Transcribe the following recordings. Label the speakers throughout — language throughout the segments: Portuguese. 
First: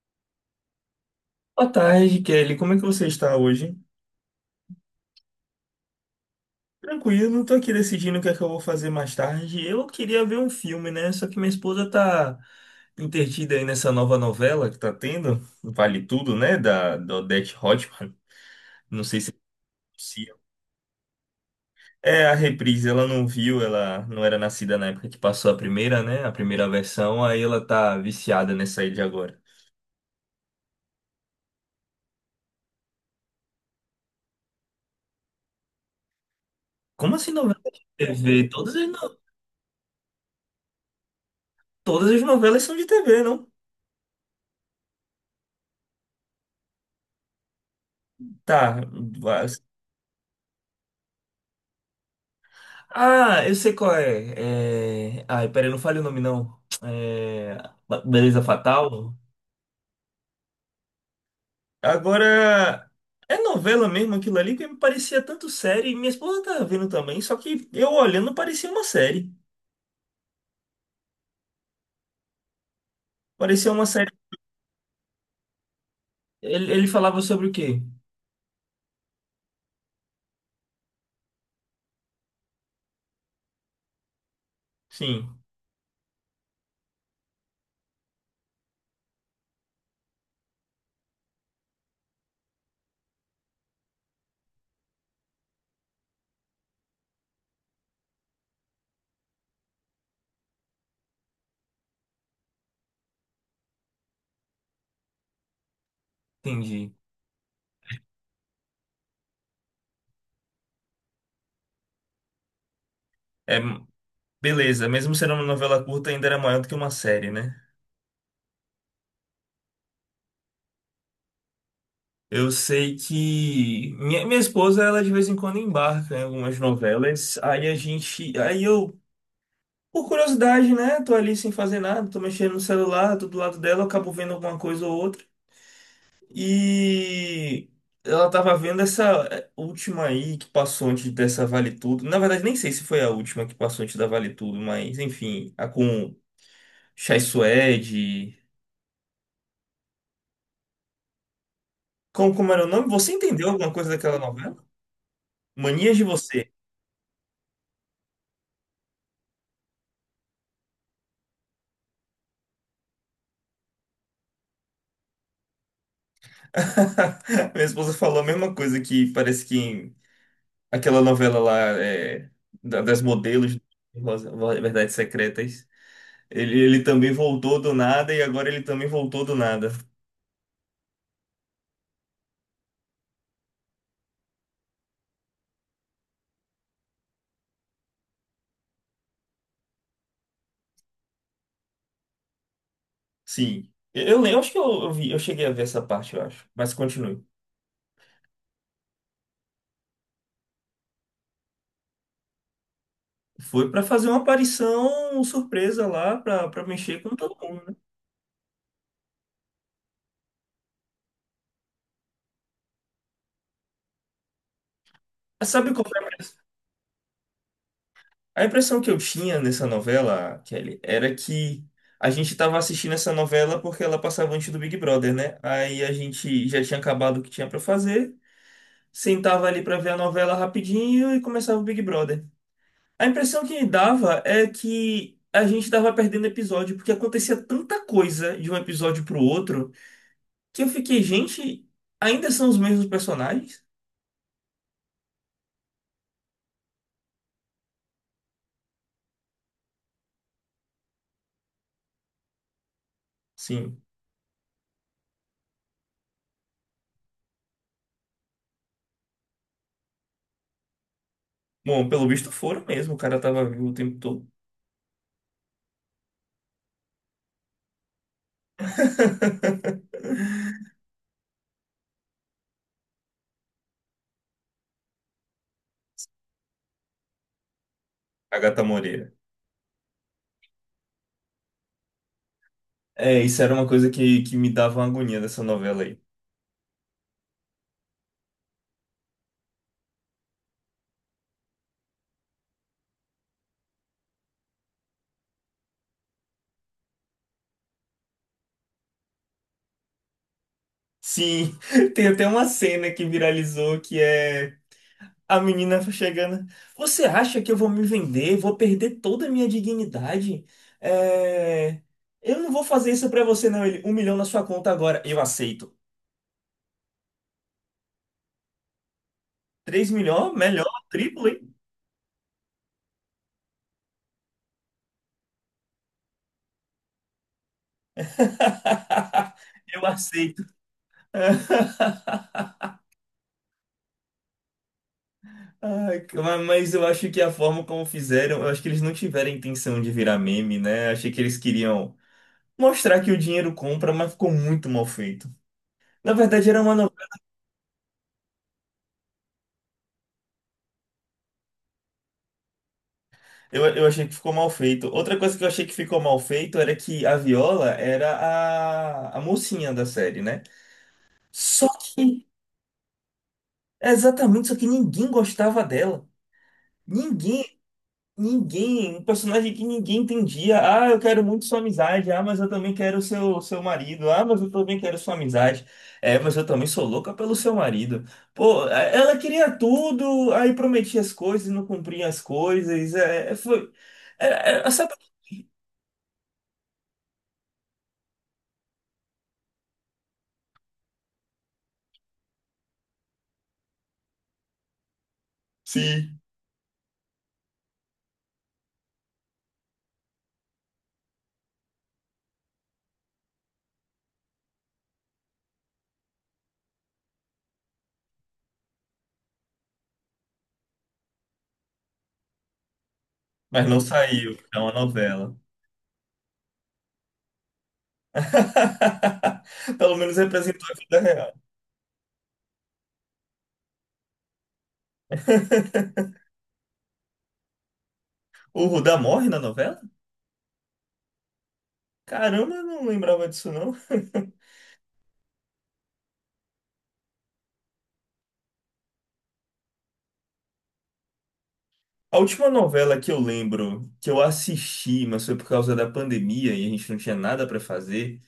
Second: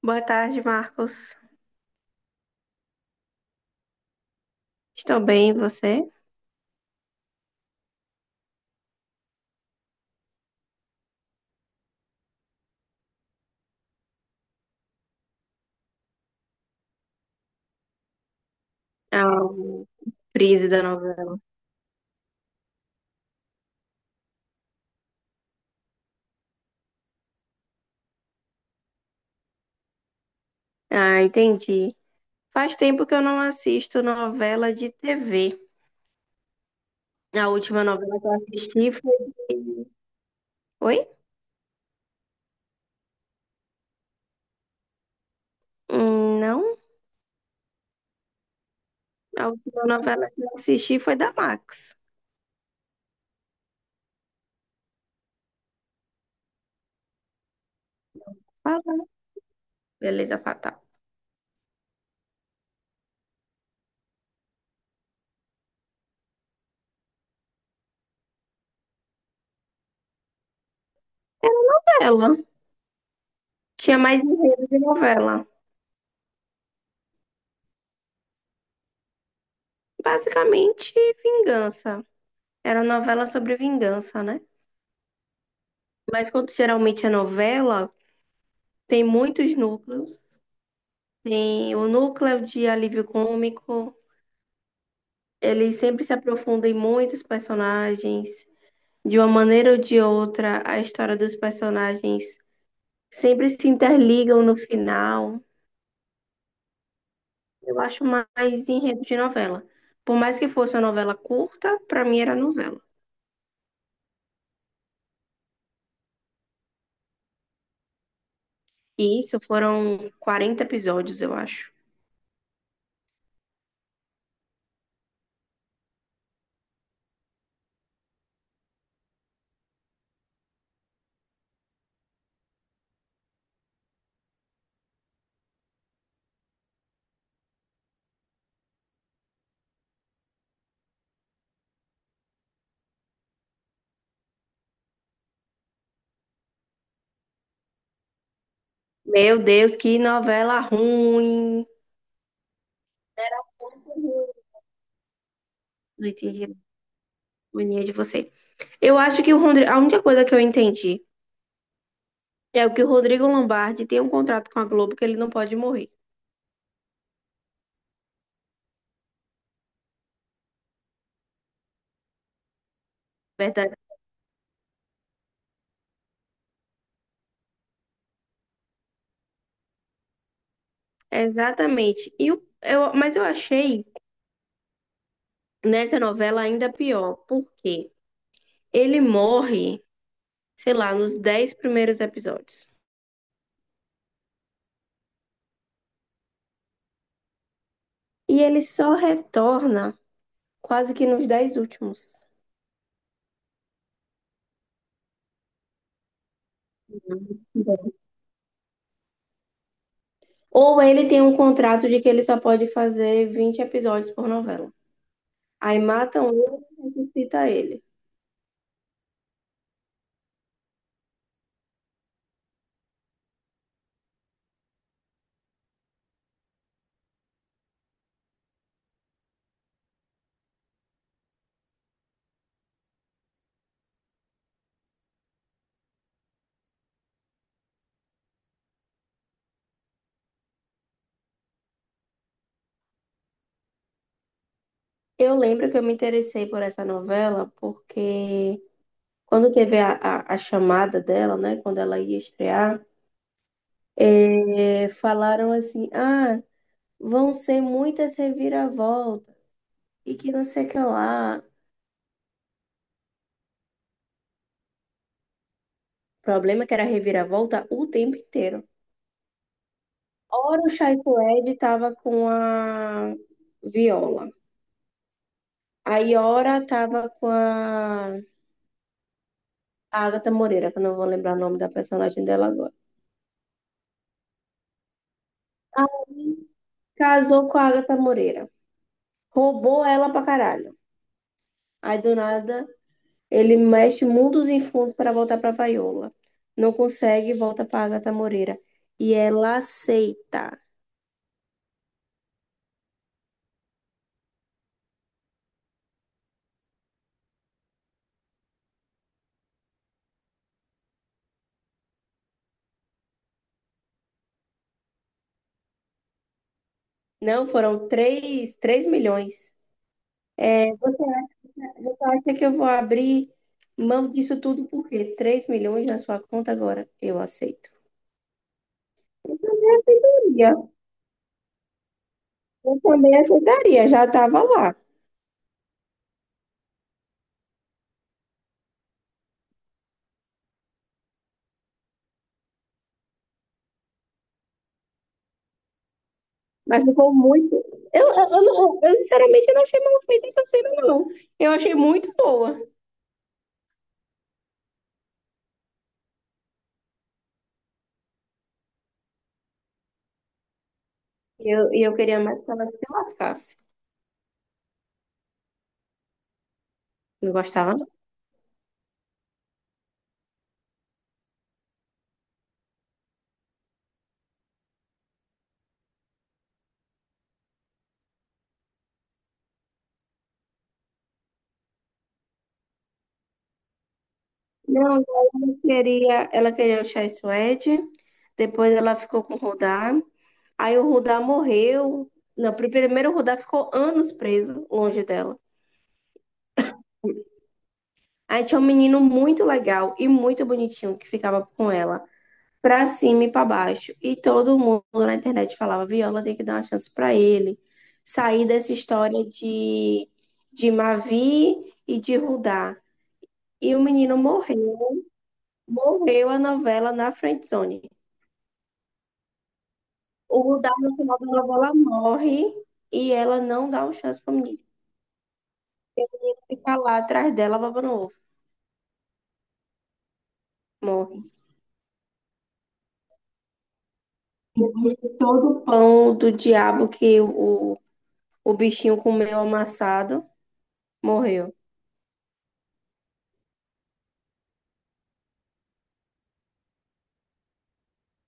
Speaker 1: Boa tarde, Marcos.
Speaker 2: Boa tarde, Kelly. Como é que você está hoje?
Speaker 1: Estou bem, e você?
Speaker 2: Tranquilo, não estou aqui decidindo o que é que eu vou fazer mais tarde. Eu queria ver um filme, né? Só que minha esposa tá entretida aí nessa nova novela que tá tendo, Vale Tudo, né? Da Odete Roitman. Não sei
Speaker 1: É
Speaker 2: se
Speaker 1: o
Speaker 2: pronuncia.
Speaker 1: Prise da novela.
Speaker 2: É a reprise, ela não viu, ela não era nascida na época que passou a primeira, né? A primeira versão, aí ela tá viciada nessa aí de agora.
Speaker 1: Ah, entendi. Faz tempo que eu não assisto novela de TV.
Speaker 2: Como assim
Speaker 1: A
Speaker 2: novela de
Speaker 1: última novela que eu
Speaker 2: TV? Todas as,
Speaker 1: assisti foi.
Speaker 2: no-
Speaker 1: de- Oi?
Speaker 2: Todas as novelas são de TV, não?
Speaker 1: Não.
Speaker 2: Tá.
Speaker 1: A última novela que eu assisti foi da Max.
Speaker 2: Ah, eu sei qual é. Ai, peraí, não fale o nome não. É... Beleza
Speaker 1: Fala.
Speaker 2: Fatal.
Speaker 1: Beleza Fatal.
Speaker 2: Agora, é novela mesmo aquilo ali que me parecia tanto série. Minha esposa tá vendo também, só que eu olhando parecia uma série.
Speaker 1: Ela
Speaker 2: Parecia uma
Speaker 1: tinha
Speaker 2: série.
Speaker 1: mais enredo de novela.
Speaker 2: Ele falava sobre o quê?
Speaker 1: Basicamente, vingança. Era novela sobre vingança, né?
Speaker 2: Sim,
Speaker 1: Mas quando geralmente é novela, tem muitos núcleos. Tem o núcleo de alívio cômico. Ele sempre se aprofunda em muitos personagens. De uma maneira ou de outra, a história dos personagens sempre se interligam no final.
Speaker 2: entendi.
Speaker 1: Eu acho mais enredo de novela. Por mais que fosse uma novela curta, pra mim era novela.
Speaker 2: É, beleza, mesmo sendo uma novela curta, ainda era maior do que uma série, né?
Speaker 1: E isso foram 40 episódios, eu acho.
Speaker 2: Eu sei que minha esposa, ela de vez em quando embarca em algumas novelas. Aí a gente. Aí eu. Por curiosidade, né? Tô ali sem fazer nada, tô mexendo no celular, tô do lado dela, acabo vendo alguma coisa ou outra. E ela tava vendo essa última aí que passou antes dessa Vale Tudo. Na verdade, nem sei se foi a última que passou antes da Vale Tudo, mas enfim, a com Chai Suede.
Speaker 1: Meu Deus, que novela ruim!
Speaker 2: Como era o nome? Você entendeu alguma coisa daquela novela? Manias de
Speaker 1: Não entendi a
Speaker 2: Você.
Speaker 1: mania de você. Eu acho que o a única coisa que eu entendi é o que o Rodrigo Lombardi tem um contrato com a Globo que ele não pode morrer.
Speaker 2: Minha esposa falou a mesma coisa, que parece que aquela novela lá das modelos,
Speaker 1: Verdade.
Speaker 2: Verdades Secretas. Ele também voltou do nada e agora ele também voltou do nada.
Speaker 1: Exatamente. Mas eu achei nessa novela ainda pior, porque ele morre, sei lá, nos 10 primeiros episódios.
Speaker 2: Sim. Eu lembro, acho que eu vi, eu cheguei a ver essa parte, eu acho. Mas continue.
Speaker 1: E ele só retorna quase que nos 10 últimos.
Speaker 2: Foi pra fazer uma aparição surpresa lá, pra pra mexer com todo mundo, né?
Speaker 1: Ou ele tem um contrato de que ele só pode fazer 20 episódios por novela.
Speaker 2: Mas sabe
Speaker 1: Aí
Speaker 2: qual foi a
Speaker 1: matam
Speaker 2: impressão?
Speaker 1: ele e ressuscita ele.
Speaker 2: A impressão que eu tinha nessa novela, Kelly, era que a gente tava assistindo essa novela porque ela passava antes do Big Brother, né? Aí a gente já tinha acabado o que tinha pra fazer, sentava ali pra ver a novela rapidinho e começava o Big Brother. A impressão que me dava é que a gente tava perdendo episódio, porque acontecia tanta coisa de um episódio pro outro, que eu fiquei, gente, ainda são os mesmos personagens?
Speaker 1: Eu lembro que eu me interessei por essa novela porque quando teve a chamada dela, né? Quando ela ia estrear,
Speaker 2: Sim.
Speaker 1: falaram assim: ah, vão ser muitas reviravoltas e que não sei o que lá.
Speaker 2: Bom, pelo visto foram mesmo, o cara tava vivo o tempo todo.
Speaker 1: O problema é que era reviravolta o tempo inteiro. Ora o Chaito Ed tava com a Viola. Aí ora tava com a
Speaker 2: Agatha Moreira.
Speaker 1: a Agatha Moreira, que eu não vou lembrar o nome da personagem dela agora.
Speaker 2: É, isso era uma coisa que me dava uma agonia dessa novela aí.
Speaker 1: Casou com a Agatha Moreira. Roubou ela pra caralho. Aí do nada. Ele mexe mundos e fundos para voltar para Vaiola. Não consegue, volta para Agatha Moreira. E ela aceita.
Speaker 2: Sim, tem até uma cena que viralizou que é a menina chegando. Você acha que eu vou me vender? Vou perder toda a minha dignidade? É, eu não vou fazer isso pra você, não. Ele, um milhão na sua conta agora. Eu aceito.
Speaker 1: Não, foram três milhões.
Speaker 2: Três milhões? Melhor,
Speaker 1: É,
Speaker 2: triplo, hein?
Speaker 1: você acha que eu vou abrir mão disso tudo por quê? 3 milhões na sua conta agora? Eu aceito. Eu
Speaker 2: Eu aceito.
Speaker 1: também, eu também aceitaria, já estava lá.
Speaker 2: Ai, cara, mas eu acho que a forma como fizeram, eu acho que eles não tiveram a intenção de virar meme, né? Achei que eles queriam mostrar que o dinheiro compra, mas ficou muito mal feito. Na verdade, era uma.
Speaker 1: Mas ficou muito. Eu, não- eu, sinceramente não achei mal feita essa cena, não. Eu achei muito boa.
Speaker 2: Eu achei que ficou mal feito. Outra coisa que eu achei que ficou mal feito era que a Viola era a mocinha da série, né? Só
Speaker 1: E eu queria
Speaker 2: que,
Speaker 1: mais que ela se lascasse.
Speaker 2: exatamente, só que ninguém gostava dela.
Speaker 1: Não
Speaker 2: Ninguém,
Speaker 1: gostava, não.
Speaker 2: um personagem que ninguém entendia. Ah, eu quero muito sua amizade. Ah, mas eu também quero seu marido. Ah, mas eu também quero sua amizade. É, mas eu também sou louca pelo seu marido. Pô, é, ela queria tudo, aí prometia as coisas, não cumpria as coisas.
Speaker 1: Não,
Speaker 2: Sabe?
Speaker 1: ela queria o Chai Suede, depois ela ficou com o Rudá, aí o Rudá morreu. Não, primeiro o Rudá ficou anos preso, longe dela.
Speaker 2: Sim.
Speaker 1: Aí tinha um menino muito legal e muito bonitinho que ficava com ela, pra cima e pra baixo. E todo mundo na internet falava: Viola tem que dar uma chance pra ele, sair dessa história de Mavi e de Rudá.
Speaker 2: Mas
Speaker 1: E
Speaker 2: não
Speaker 1: o menino
Speaker 2: saiu, é uma
Speaker 1: morreu,
Speaker 2: novela.
Speaker 1: morreu a novela na friendzone.
Speaker 2: Pelo menos
Speaker 1: O
Speaker 2: representou a
Speaker 1: Dal, no
Speaker 2: vida
Speaker 1: final da
Speaker 2: real.
Speaker 1: novela, morre e ela não dá uma chance pro menino ficar lá atrás dela babando ovo.
Speaker 2: O Rudá morre na novela?
Speaker 1: Morre.
Speaker 2: Caramba, eu não lembrava disso não.
Speaker 1: Depois de todo o pão do diabo que o bichinho comeu amassado, morreu.
Speaker 2: A última novela que eu lembro, que eu assisti, mas foi por causa da pandemia e a gente não tinha nada pra fazer,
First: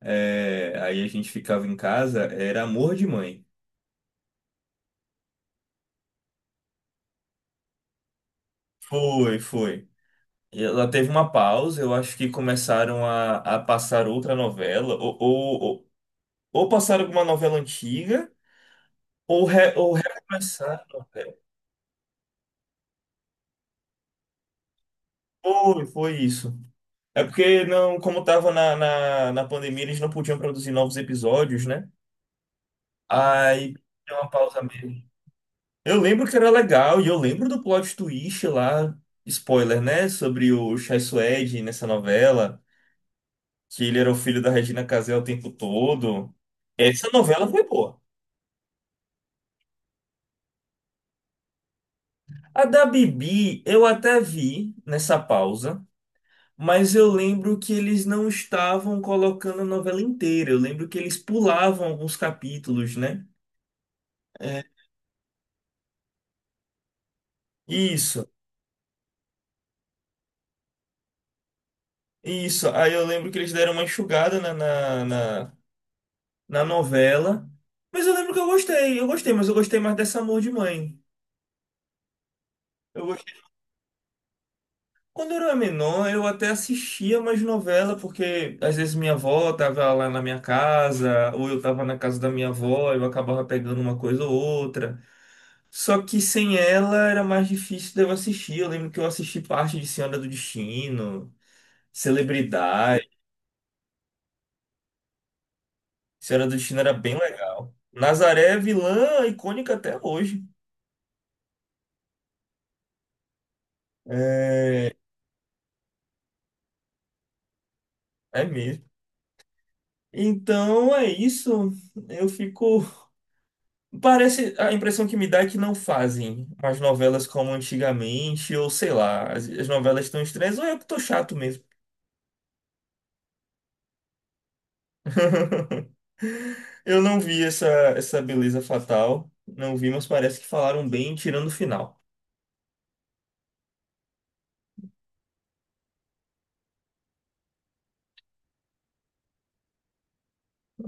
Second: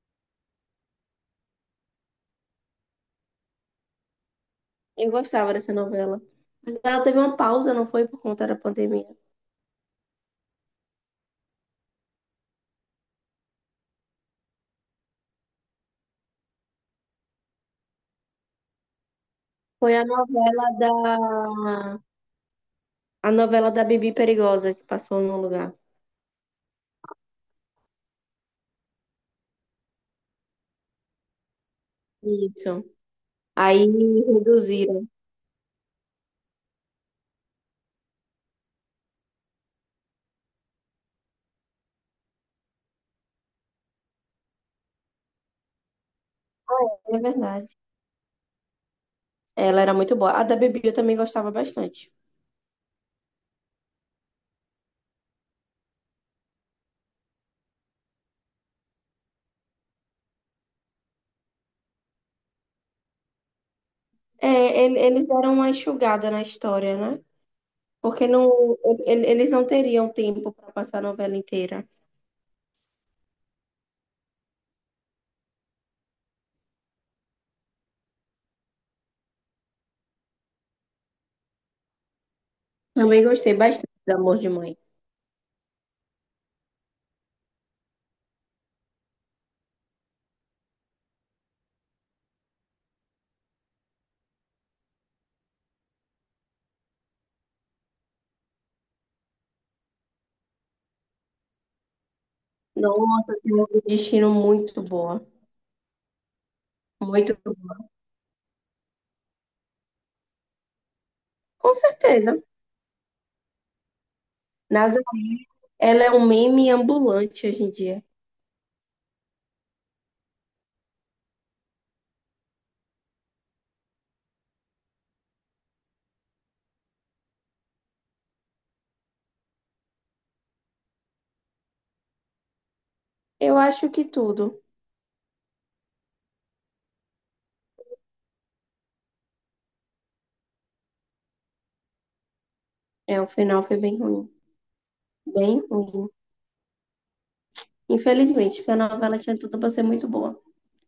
Speaker 2: aí a gente ficava em casa, era Amor de Mãe.
Speaker 1: Eu gostava dessa novela. Mas ela teve uma pausa, não foi por conta da pandemia.
Speaker 2: Foi, foi. E ela teve uma pausa, eu acho que começaram a passar outra novela, ou passaram alguma novela antiga. Ou
Speaker 1: Foi a novela
Speaker 2: recomeçar.
Speaker 1: da...
Speaker 2: Não, pera.
Speaker 1: A novela da Bibi Perigosa que passou no lugar.
Speaker 2: Foi, foi isso. É porque não, como estava na pandemia, eles não podiam produzir novos episódios, né?
Speaker 1: Isso.
Speaker 2: Aí
Speaker 1: Aí
Speaker 2: deu uma pausa mesmo.
Speaker 1: reduziram.
Speaker 2: Eu lembro que era legal, e eu lembro do plot twist lá, spoiler, né? Sobre o Chai Suede nessa novela, que ele era o filho da Regina Casé o tempo todo. Essa
Speaker 1: É
Speaker 2: novela foi
Speaker 1: verdade.
Speaker 2: boa.
Speaker 1: Ela era muito boa. A da Bibi eu também gostava bastante.
Speaker 2: A da Bibi, eu até vi nessa pausa. Mas eu lembro que eles não estavam colocando a novela inteira. Eu lembro que eles pulavam alguns capítulos, né? É.
Speaker 1: É, eles deram uma enxugada na história, né? Porque
Speaker 2: Isso,
Speaker 1: não, eles não teriam tempo para passar a novela inteira.
Speaker 2: isso. Aí eu lembro que eles deram uma enxugada na novela. Mas eu lembro que eu gostei, mas eu gostei mais dessa Amor de Mãe. Eu
Speaker 1: Também
Speaker 2: gostei.
Speaker 1: gostei bastante do Amor de Mãe.
Speaker 2: Quando eu era menor, eu até assistia mais novela, porque às vezes minha avó tava lá na minha casa, ou eu tava na casa da minha avó, eu acabava pegando uma coisa ou outra. Só que sem ela era mais difícil de eu assistir. Eu lembro que eu assisti parte de Senhora do Destino, Celebridade.
Speaker 1: Nossa, tem um destino muito boa.
Speaker 2: Senhora do Destino era bem
Speaker 1: Muito
Speaker 2: legal.
Speaker 1: boa.
Speaker 2: Nazaré é vilã icônica até hoje.
Speaker 1: Com certeza.
Speaker 2: É,
Speaker 1: Nasa, ela é um meme ambulante hoje em dia.
Speaker 2: é mesmo. Então é isso. Eu fico. Parece. A impressão que me dá é que não fazem as novelas como antigamente, ou sei lá, as novelas estão estranhas, ou eu que tô chato mesmo.
Speaker 1: Eu acho que tudo.
Speaker 2: Eu não vi essa beleza fatal. Não vi, mas parece que falaram bem tirando o final.
Speaker 1: É, o final foi bem ruim. Bem ruim. Infelizmente, porque a novela tinha tudo para ser muito boa.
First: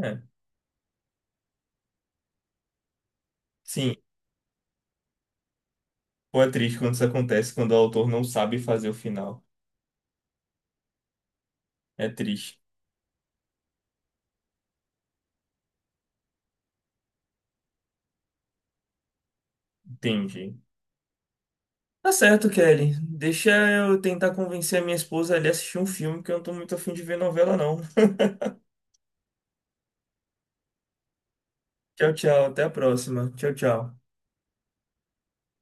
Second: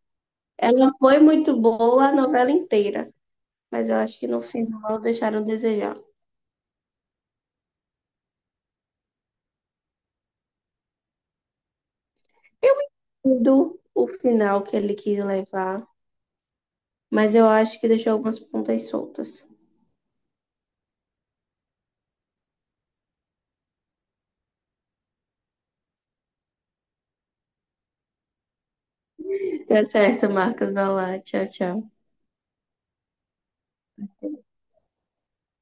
Speaker 2: É.
Speaker 1: Ela foi muito boa a novela inteira. Mas
Speaker 2: Sim,
Speaker 1: eu acho que no final deixaram a desejar.
Speaker 2: pô, é triste quando isso acontece, quando o autor não sabe fazer o final. É triste.
Speaker 1: Do o final que ele quis levar, mas eu acho que deixou algumas pontas soltas.
Speaker 2: Entendi. Tá certo, Kelly. Deixa eu tentar convencer a minha esposa a ali assistir um filme, que eu não tô muito afim de ver novela, não.
Speaker 1: Tá certo, Marcos. Vai lá. Tchau, tchau.
Speaker 2: Tchau, tchau. Até a próxima. Tchau, tchau.